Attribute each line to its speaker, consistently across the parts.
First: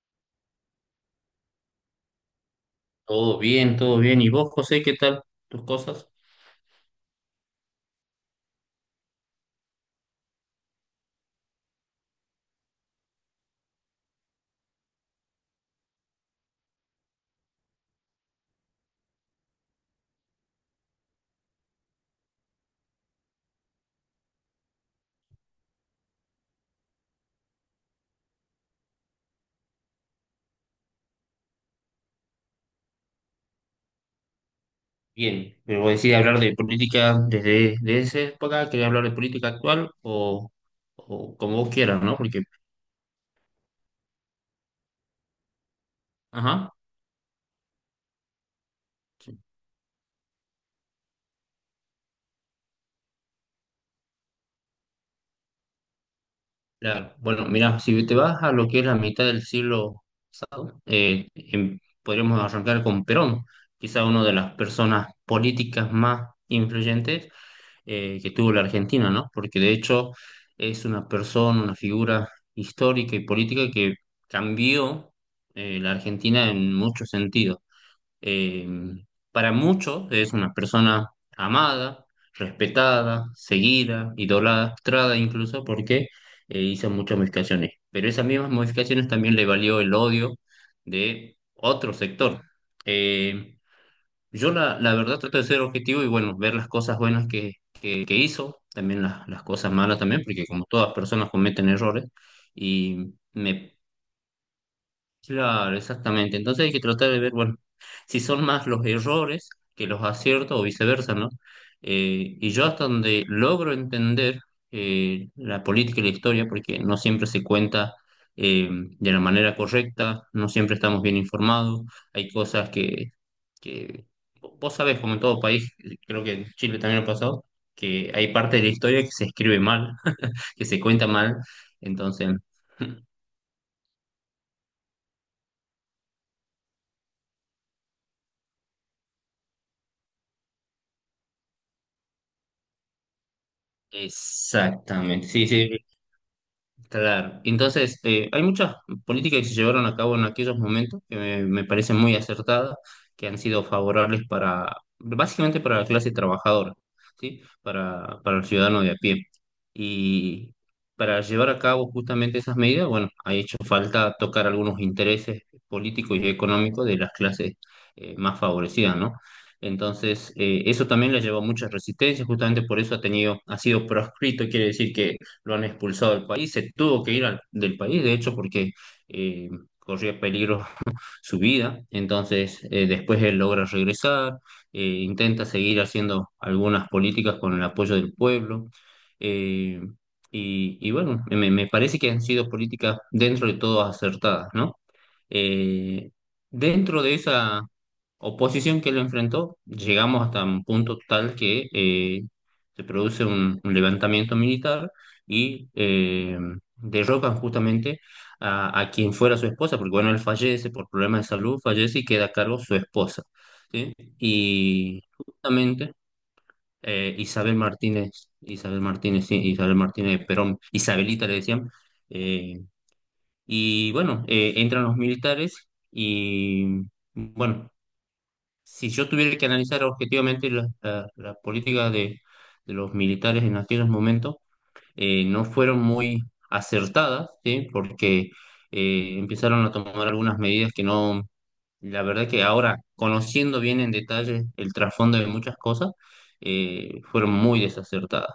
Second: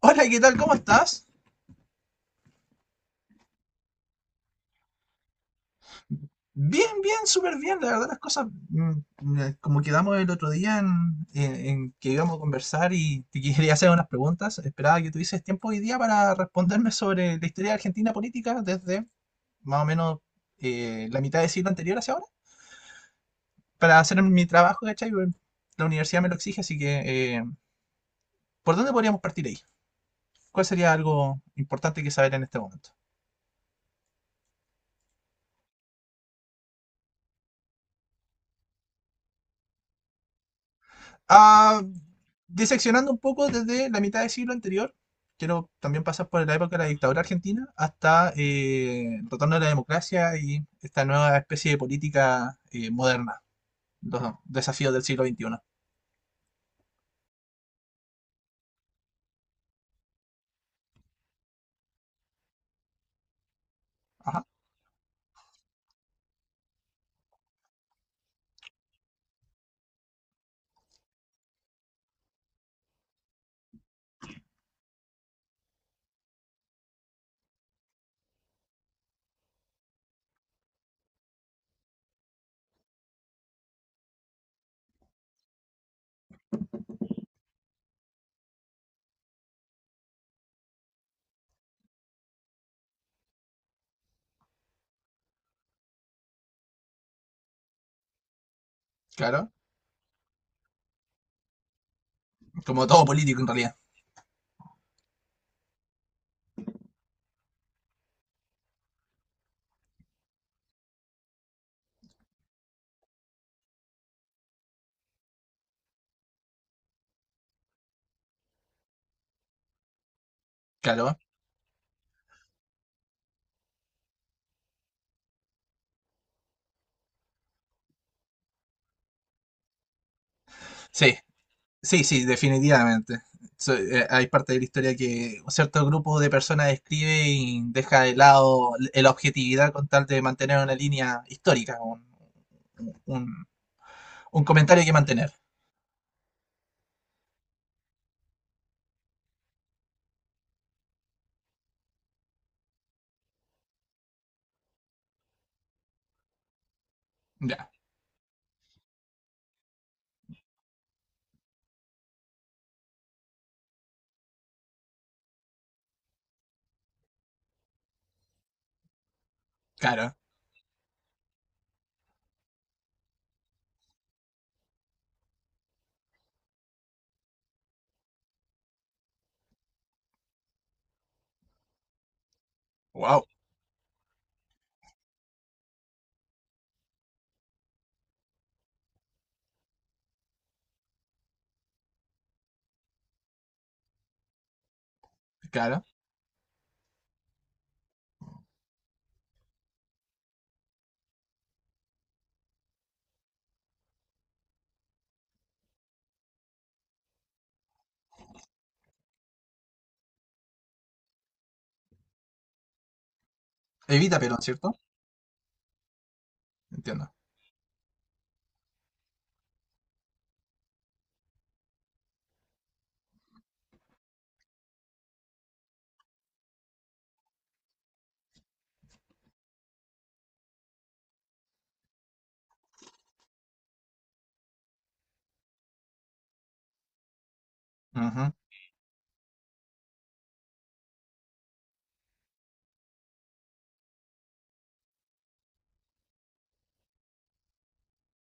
Speaker 1: Hola, ¿qué tal? ¿Cómo estás?
Speaker 2: Todo bien, todo bien. ¿Y vos, José, qué tal tus cosas?
Speaker 1: Bien, bien, súper bien. La verdad, las cosas, como quedamos el otro día en que íbamos a conversar y te quería hacer unas preguntas, esperaba que tuvieses tiempo hoy día para responderme sobre la historia de Argentina política desde más o menos la mitad del siglo anterior hacia ahora, para hacer mi trabajo, ¿cachai? Bueno, la universidad me lo exige, así que ¿por dónde podríamos partir ahí? ¿Cuál sería algo importante que saber en este momento?
Speaker 2: Bien, pero decir hablar de política desde, de esa época, quería hablar de política actual o como vos
Speaker 1: Ah,
Speaker 2: quieras, ¿no? Porque,
Speaker 1: diseccionando un poco desde la mitad del siglo anterior, quiero también pasar por la
Speaker 2: ajá,
Speaker 1: época de la dictadura argentina hasta el
Speaker 2: sí,
Speaker 1: retorno de la democracia y esta nueva especie de política moderna, los desafíos del siglo XXI.
Speaker 2: claro. Bueno, mira, si te vas a lo que es la mitad del siglo, podríamos arrancar con Perón, quizá una de
Speaker 1: Ajá,
Speaker 2: las personas políticas más influyentes que tuvo la Argentina, ¿no? Porque de hecho es una persona, una figura histórica y política que cambió la Argentina en muchos sentidos. Eh, para muchos es una persona amada, respetada, seguida, idolatrada incluso porque hizo muchas modificaciones. Pero esas mismas modificaciones también le valió el odio de otro sector. Eh, yo la verdad trato de ser objetivo y bueno, ver las cosas buenas que hizo, también las
Speaker 1: claro,
Speaker 2: cosas malas también, porque como todas personas cometen errores
Speaker 1: como todo
Speaker 2: y
Speaker 1: político en
Speaker 2: me...
Speaker 1: realidad,
Speaker 2: Claro, exactamente. Entonces hay que tratar de ver, bueno, si son más los errores que los aciertos o viceversa, ¿no? Y yo hasta donde logro entender la política y la historia, porque no siempre se cuenta de la manera correcta, no siempre estamos bien
Speaker 1: claro.
Speaker 2: informados, hay cosas que vos sabés, como en todo país, creo que en Chile también lo ha pasado, que hay parte de la historia que se escribe mal, que se cuenta
Speaker 1: Sí,
Speaker 2: mal.
Speaker 1: sí, sí,
Speaker 2: Entonces,
Speaker 1: definitivamente. Hay parte de la historia que un cierto grupo de personas escribe y deja de lado la objetividad con tal de mantener una línea histórica, un, un comentario que
Speaker 2: exactamente.
Speaker 1: mantener.
Speaker 2: Sí, sí, claro, entonces hay muchas políticas que se llevaron a cabo en aquellos momentos que me parecen muy acertadas, que han sido favorables para, básicamente para la clase trabajadora, ¿sí?
Speaker 1: Ya,
Speaker 2: Para el ciudadano de a pie. Y para llevar a cabo justamente esas medidas, bueno, ha hecho falta tocar algunos intereses políticos y económicos de las clases más favorecidas, ¿no?
Speaker 1: claro.
Speaker 2: Entonces, eso también le llevó a muchas resistencias, justamente por eso ha tenido, ha sido proscrito, quiere decir que lo han expulsado del país, se tuvo que ir del país, de hecho, porque eh, corría peligro su vida. Entonces, después
Speaker 1: Wow,
Speaker 2: él logra regresar, intenta seguir haciendo algunas políticas con el apoyo del pueblo. eh, y, y bueno, me parece que han sido políticas dentro de todo acertadas, ¿no?
Speaker 1: claro.
Speaker 2: Eh, Dentro de esa oposición que lo enfrentó, llegamos hasta un punto tal que se produce un levantamiento militar y derrocan justamente a quien fuera su esposa, porque bueno, él fallece por problemas de salud, fallece y queda a cargo su esposa, ¿sí?
Speaker 1: Evita Perón, ¿cierto?
Speaker 2: Y justamente
Speaker 1: Entiendo.
Speaker 2: Isabel Martínez, Isabel Martínez, sí, Isabel Martínez de Perón, Isabelita le decían, eh, y bueno, entran los militares y bueno, si yo tuviera que analizar objetivamente la política de los militares en aquellos momentos, no fueron muy acertadas, ¿sí? Porque
Speaker 1: Ujú.
Speaker 2: empezaron a tomar algunas medidas que no, la verdad que ahora, conociendo bien en detalle el trasfondo de muchas cosas, fueron muy desacertadas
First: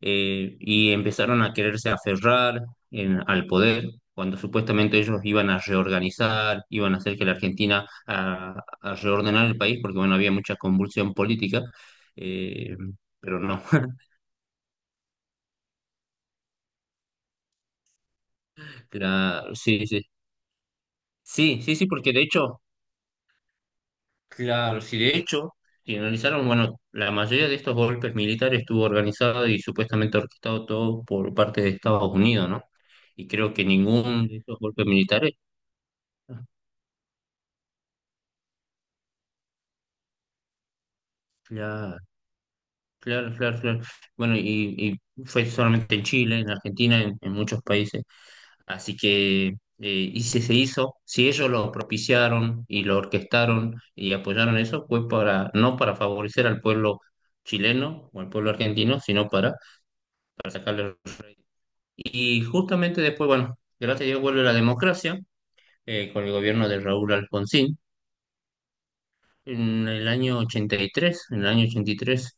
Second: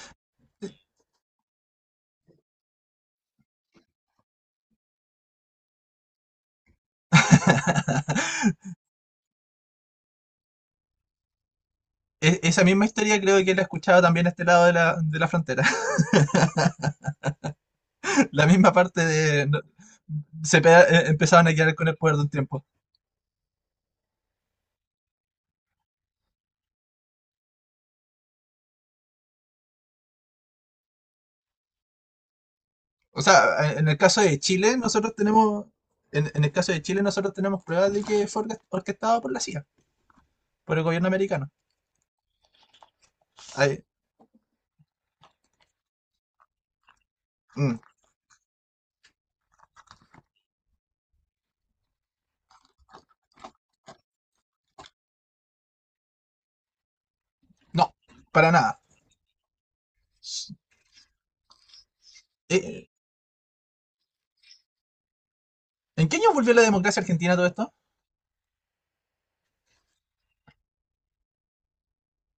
Speaker 2: y empezaron a quererse aferrar al poder cuando supuestamente ellos iban a reorganizar, iban a hacer que la Argentina a reordenar el país, porque bueno, había mucha convulsión política,
Speaker 1: Esa
Speaker 2: eh,
Speaker 1: misma historia
Speaker 2: pero
Speaker 1: creo que la
Speaker 2: no.
Speaker 1: he escuchado también a este lado de la frontera. La misma parte de, no-
Speaker 2: Sí, sí,
Speaker 1: Se empezaban a
Speaker 2: sí,
Speaker 1: quedar
Speaker 2: sí, sí,
Speaker 1: con el
Speaker 2: porque
Speaker 1: poder de
Speaker 2: de
Speaker 1: un
Speaker 2: hecho,
Speaker 1: tiempo.
Speaker 2: claro, sí, de hecho, si analizaron, bueno, la mayoría de estos golpes militares estuvo organizado y supuestamente orquestado todo por parte de Estados Unidos, ¿no?
Speaker 1: O
Speaker 2: Y creo que
Speaker 1: sea, en el caso
Speaker 2: ningún de
Speaker 1: de
Speaker 2: estos
Speaker 1: Chile,
Speaker 2: golpes
Speaker 1: nosotros
Speaker 2: militares,
Speaker 1: tenemos. En el caso de Chile, nosotros tenemos pruebas de que fue orquestado por la CIA, por el gobierno americano.
Speaker 2: claro, claro, claro, claro.
Speaker 1: Ay,
Speaker 2: Bueno, y fue solamente en Chile, en Argentina, en muchos
Speaker 1: mm,
Speaker 2: países. Así que, y si se hizo, si ellos lo propiciaron y lo orquestaron y apoyaron eso, fue para, no para favorecer al pueblo
Speaker 1: no,
Speaker 2: chileno o al pueblo
Speaker 1: para nada.
Speaker 2: argentino, sino para
Speaker 1: S-
Speaker 2: sacarle los réditos. Y
Speaker 1: eh,
Speaker 2: justamente después, bueno, gracias a Dios vuelve la democracia
Speaker 1: ¿En qué
Speaker 2: con el
Speaker 1: año volvió la
Speaker 2: gobierno de
Speaker 1: democracia
Speaker 2: Raúl
Speaker 1: argentina todo esto?
Speaker 2: Alfonsín. En el año 83, en el año 83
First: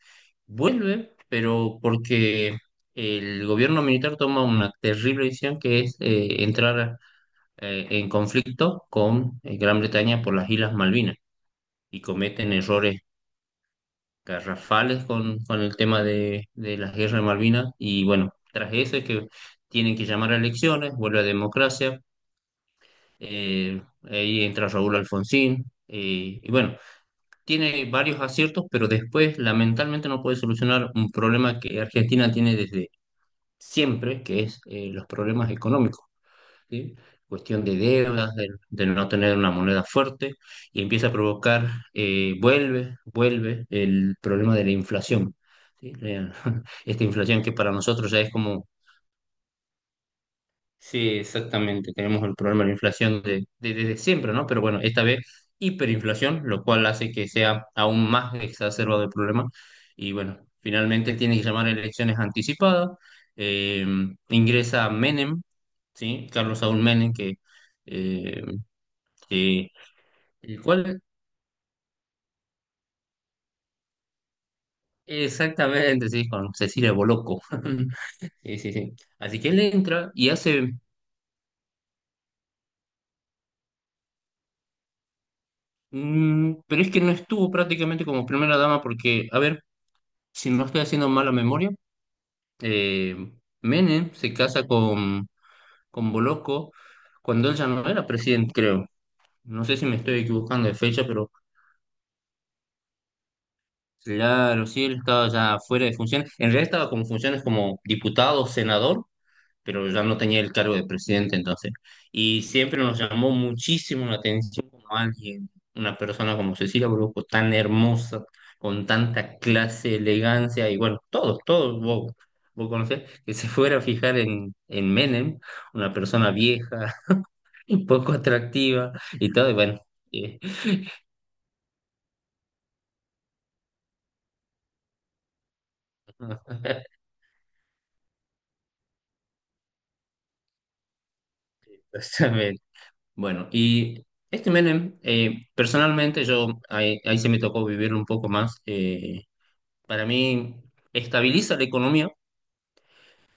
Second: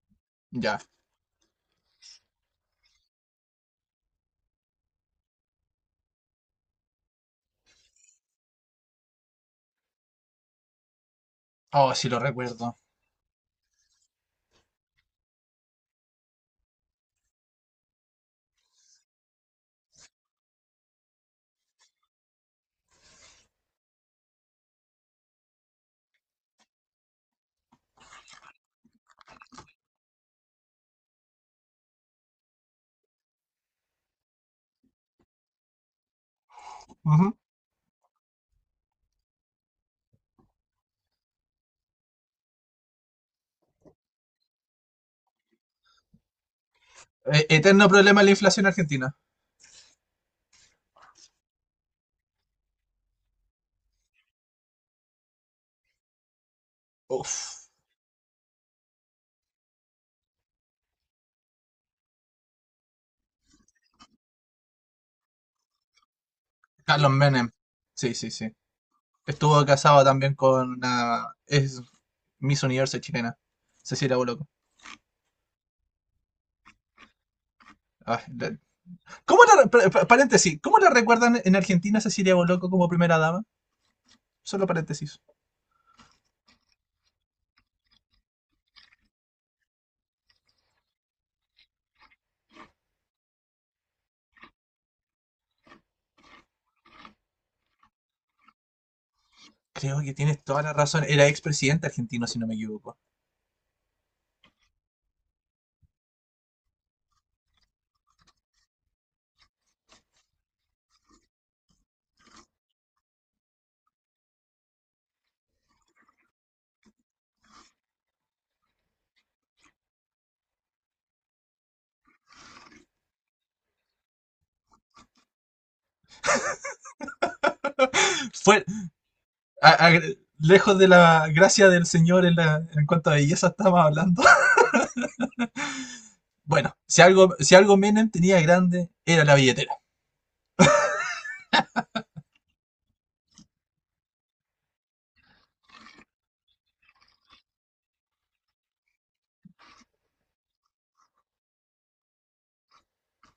Speaker 1: Ya.
Speaker 2: vuelve, pero porque el gobierno militar toma una terrible decisión que es entrar en conflicto con Gran Bretaña por las Islas Malvinas
Speaker 1: Oh,
Speaker 2: y
Speaker 1: sí lo
Speaker 2: cometen
Speaker 1: recuerdo.
Speaker 2: errores garrafales con el tema de la guerra de Malvinas y bueno, tras eso es que tienen que llamar a elecciones, vuelve a democracia, ahí entra Raúl Alfonsín y bueno, tiene varios aciertos, pero después lamentablemente no puede solucionar un problema que Argentina tiene desde siempre, que es los problemas económicos, ¿sí?
Speaker 1: Ujú.
Speaker 2: Cuestión de deudas, de no tener una moneda fuerte, y empieza a provocar, vuelve, vuelve el problema de la inflación. ¿Sí? Esta inflación que para
Speaker 1: Eterno
Speaker 2: nosotros ya
Speaker 1: problema de la
Speaker 2: es
Speaker 1: inflación
Speaker 2: como
Speaker 1: argentina.
Speaker 2: sí, exactamente. Tenemos el problema de la inflación de, desde siempre, ¿no? Pero bueno, esta vez hiperinflación, lo cual hace que sea
Speaker 1: Uf.
Speaker 2: aún más exacerbado el problema. Y bueno, finalmente tiene que llamar a elecciones anticipadas. Eh, Ingresa Menem, ¿sí? Carlos Saúl
Speaker 1: Carlos
Speaker 2: Menem, que,
Speaker 1: Menem. Sí, sí,
Speaker 2: eh,
Speaker 1: sí. Estuvo
Speaker 2: que-
Speaker 1: casado también
Speaker 2: el
Speaker 1: con
Speaker 2: cual
Speaker 1: una, es Miss Universo chilena. Cecilia Boloco.
Speaker 2: exactamente, sí, con Cecilia Boloco.
Speaker 1: Ah, la-
Speaker 2: Sí, sí, sí. Así
Speaker 1: ¿Cómo
Speaker 2: que él
Speaker 1: la... re- pa- pa-
Speaker 2: entra y
Speaker 1: Paréntesis.
Speaker 2: hace...
Speaker 1: ¿Cómo la recuerdan en Argentina a Cecilia Boloco como primera dama? Solo paréntesis.
Speaker 2: Mm, pero es que no estuvo prácticamente como primera dama porque, a ver. Si no estoy haciendo mala memoria, eh, Menem se casa con Bolocco cuando él ya no era presidente, creo. No sé si me
Speaker 1: Creo que
Speaker 2: estoy
Speaker 1: tienes toda
Speaker 2: equivocando
Speaker 1: la
Speaker 2: de
Speaker 1: razón.
Speaker 2: fecha,
Speaker 1: Era
Speaker 2: pero
Speaker 1: expresidente argentino, si no me equivoco.
Speaker 2: claro, sí, él estaba ya fuera de funciones. En realidad estaba con funciones como diputado, senador, pero ya no tenía el cargo de presidente entonces. Y siempre nos llamó muchísimo la atención como alguien, una persona como Cecilia Brusco, tan hermosa, con tanta clase, elegancia, y bueno, todos, todos, vos, vos conocés, que se fuera a fijar en Menem, una persona vieja, un poco
Speaker 1: Fue...
Speaker 2: atractiva y todo, y bueno.
Speaker 1: a- a-
Speaker 2: eh,
Speaker 1: Lejos de la gracia del señor en cuanto a belleza estaba hablando. Bueno, si algo, si algo Menem tenía grande, era la billetera.
Speaker 2: Exactamente. Bueno, y este Menem, personalmente yo, ahí se me tocó vivir un poco más, para mí estabiliza la economía,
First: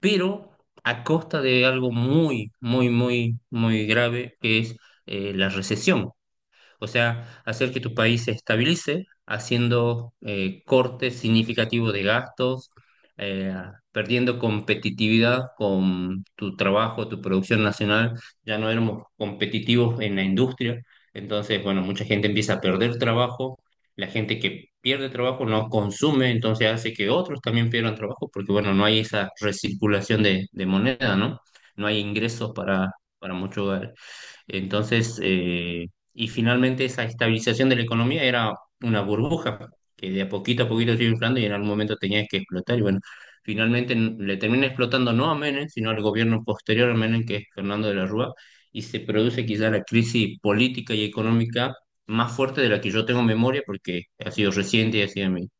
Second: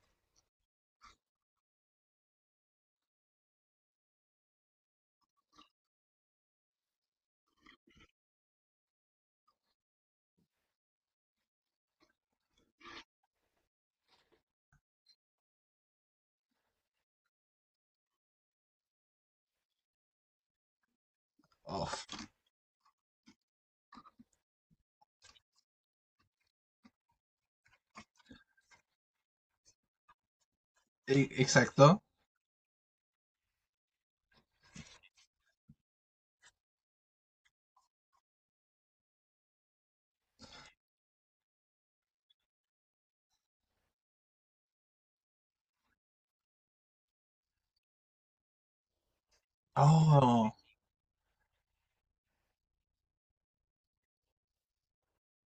Speaker 2: pero a costa de algo muy grave, que es la recesión. O sea, hacer que tu país se estabilice haciendo cortes significativos de gastos, eh, perdiendo competitividad con tu trabajo, tu producción nacional. Ya no éramos competitivos en la industria. Entonces, bueno,
Speaker 1: Oh,
Speaker 2: mucha gente empieza a perder trabajo. La gente que pierde trabajo no consume, entonces hace que otros también pierdan trabajo, porque bueno, no hay esa recirculación de moneda, ¿no? No hay
Speaker 1: exacto.
Speaker 2: ingresos para muchos hogares. Entonces, y finalmente esa estabilización de la economía era una burbuja que de a poquito se iba inflando y en algún momento tenía que explotar. Y bueno, finalmente le termina explotando no a Menem, sino al gobierno posterior a Menem, que es Fernando de la Rúa, y se produce quizá la crisis
Speaker 1: Oh,
Speaker 2: política y económica más fuerte de la que yo tengo memoria, porque ha sido reciente y ha sido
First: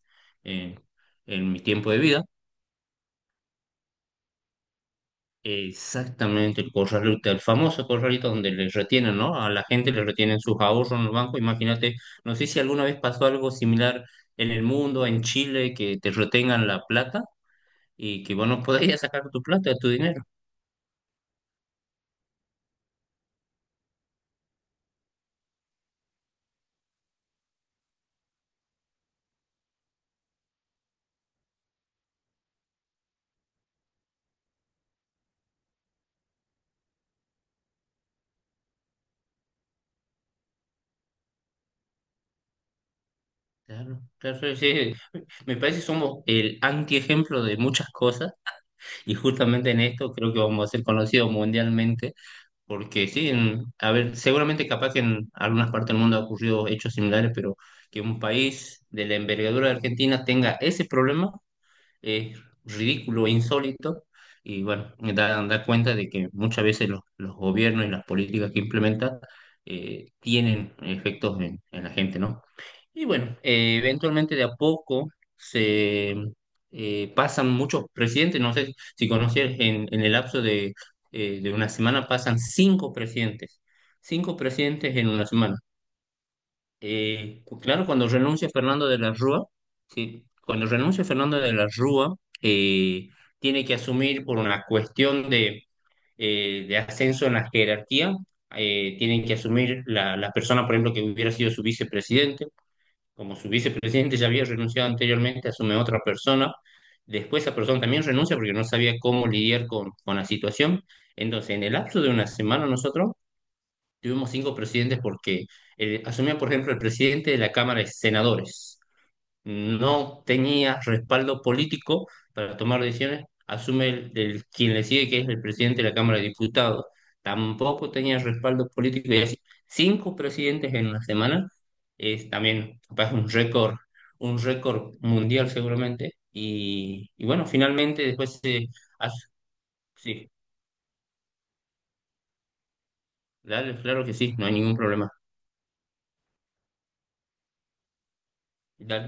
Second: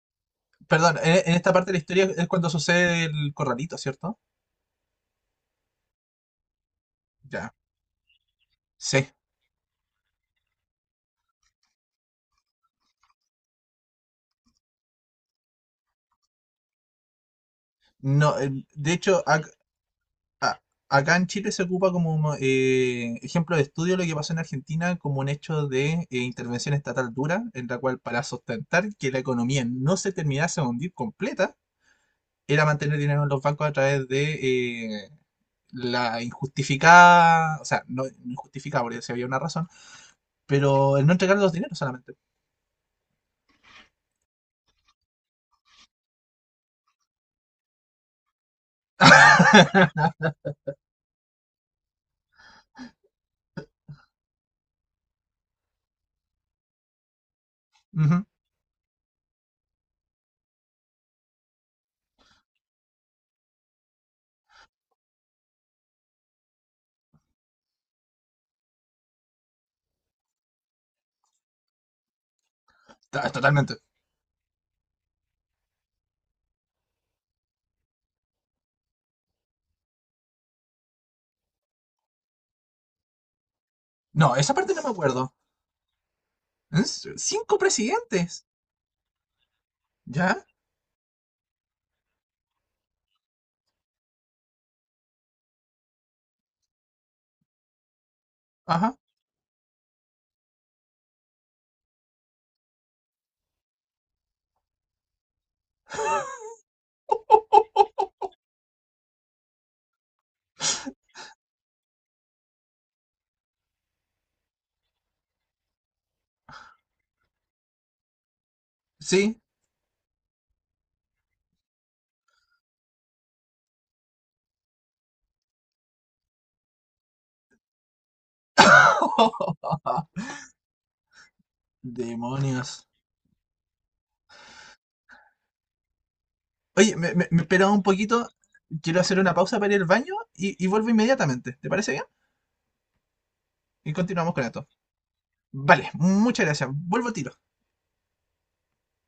Speaker 2: en
Speaker 1: perdón, en esta
Speaker 2: en mi
Speaker 1: parte de la
Speaker 2: tiempo de
Speaker 1: historia
Speaker 2: vida.
Speaker 1: es cuando sucede el corralito, ¿cierto?
Speaker 2: Exactamente, el corralito, el
Speaker 1: Ya.
Speaker 2: famoso corralito donde les
Speaker 1: Sí.
Speaker 2: retienen, ¿no? A la gente le retienen sus ahorros en los bancos. Imagínate, no sé si alguna vez pasó algo similar en el mundo, en Chile, que te retengan la plata y que
Speaker 1: No,
Speaker 2: vos no
Speaker 1: de
Speaker 2: podías sacar
Speaker 1: hecho,
Speaker 2: tu plata, tu dinero.
Speaker 1: a- acá en Chile se ocupa como ejemplo de estudio lo que pasó en Argentina como un hecho de intervención estatal dura, en la cual para sustentar que la economía no se terminase de hundir completa, era mantener dinero en los bancos a través de la injustificada, o sea, no injustificada porque si había una razón, pero el no entregar los dineros solamente.
Speaker 2: Claro, claro, sí. Me parece que somos el antiejemplo de muchas cosas y justamente en esto creo que vamos a ser conocidos mundialmente. Porque sí, a ver, seguramente capaz que en algunas partes del mundo ha ocurrido hechos similares, pero que un
Speaker 1: Ujú.
Speaker 2: país de la envergadura de Argentina tenga ese problema es ridículo e insólito, y bueno, da, da cuenta de que muchas veces los gobiernos y las políticas que implementan tienen efectos en la gente, ¿no? Y bueno,
Speaker 1: Totalmente.
Speaker 2: eventualmente de a poco se pasan muchos presidentes, no sé si conocías, en el lapso de una semana pasan cinco
Speaker 1: No, esa parte no me
Speaker 2: presidentes en una
Speaker 1: acuerdo.
Speaker 2: semana.
Speaker 1: ¿Es? Cinco
Speaker 2: Claro, cuando
Speaker 1: presidentes.
Speaker 2: renuncia Fernando de la Rúa, sí,
Speaker 1: ¿Ya?
Speaker 2: cuando renuncia Fernando de la Rúa, eh, tiene que asumir por una cuestión de ascenso en la jerarquía,
Speaker 1: Ajá.
Speaker 2: tienen que asumir la persona, por ejemplo, que hubiera sido su vicepresidente como su vicepresidente ya había renunciado anteriormente, asume otra persona. Después esa persona también renuncia porque no sabía cómo lidiar con la situación. Entonces, en el lapso de una semana nosotros tuvimos cinco presidentes porque asumía, por ejemplo, el presidente de la Cámara de Senadores
Speaker 1: Sí.
Speaker 2: no tenía respaldo político para tomar decisiones, asume quien le sigue, que es el presidente de la Cámara de Diputados. Tampoco tenía respaldo político, y así, cinco presidentes en una semana, es
Speaker 1: Demonios.
Speaker 2: también capaz un récord mundial seguramente.
Speaker 1: Oye, me,
Speaker 2: Y
Speaker 1: me, me
Speaker 2: bueno,
Speaker 1: esperaba un
Speaker 2: finalmente
Speaker 1: poquito.
Speaker 2: después se...
Speaker 1: Quiero hacer
Speaker 2: as-
Speaker 1: una pausa para ir al baño
Speaker 2: Sí,
Speaker 1: y vuelvo inmediatamente. ¿Te parece bien?
Speaker 2: dale,
Speaker 1: Y
Speaker 2: claro que
Speaker 1: continuamos
Speaker 2: sí,
Speaker 1: con
Speaker 2: no hay
Speaker 1: esto.
Speaker 2: ningún problema.
Speaker 1: Vale, muchas gracias. Vuelvo al tiro.
Speaker 2: Dale.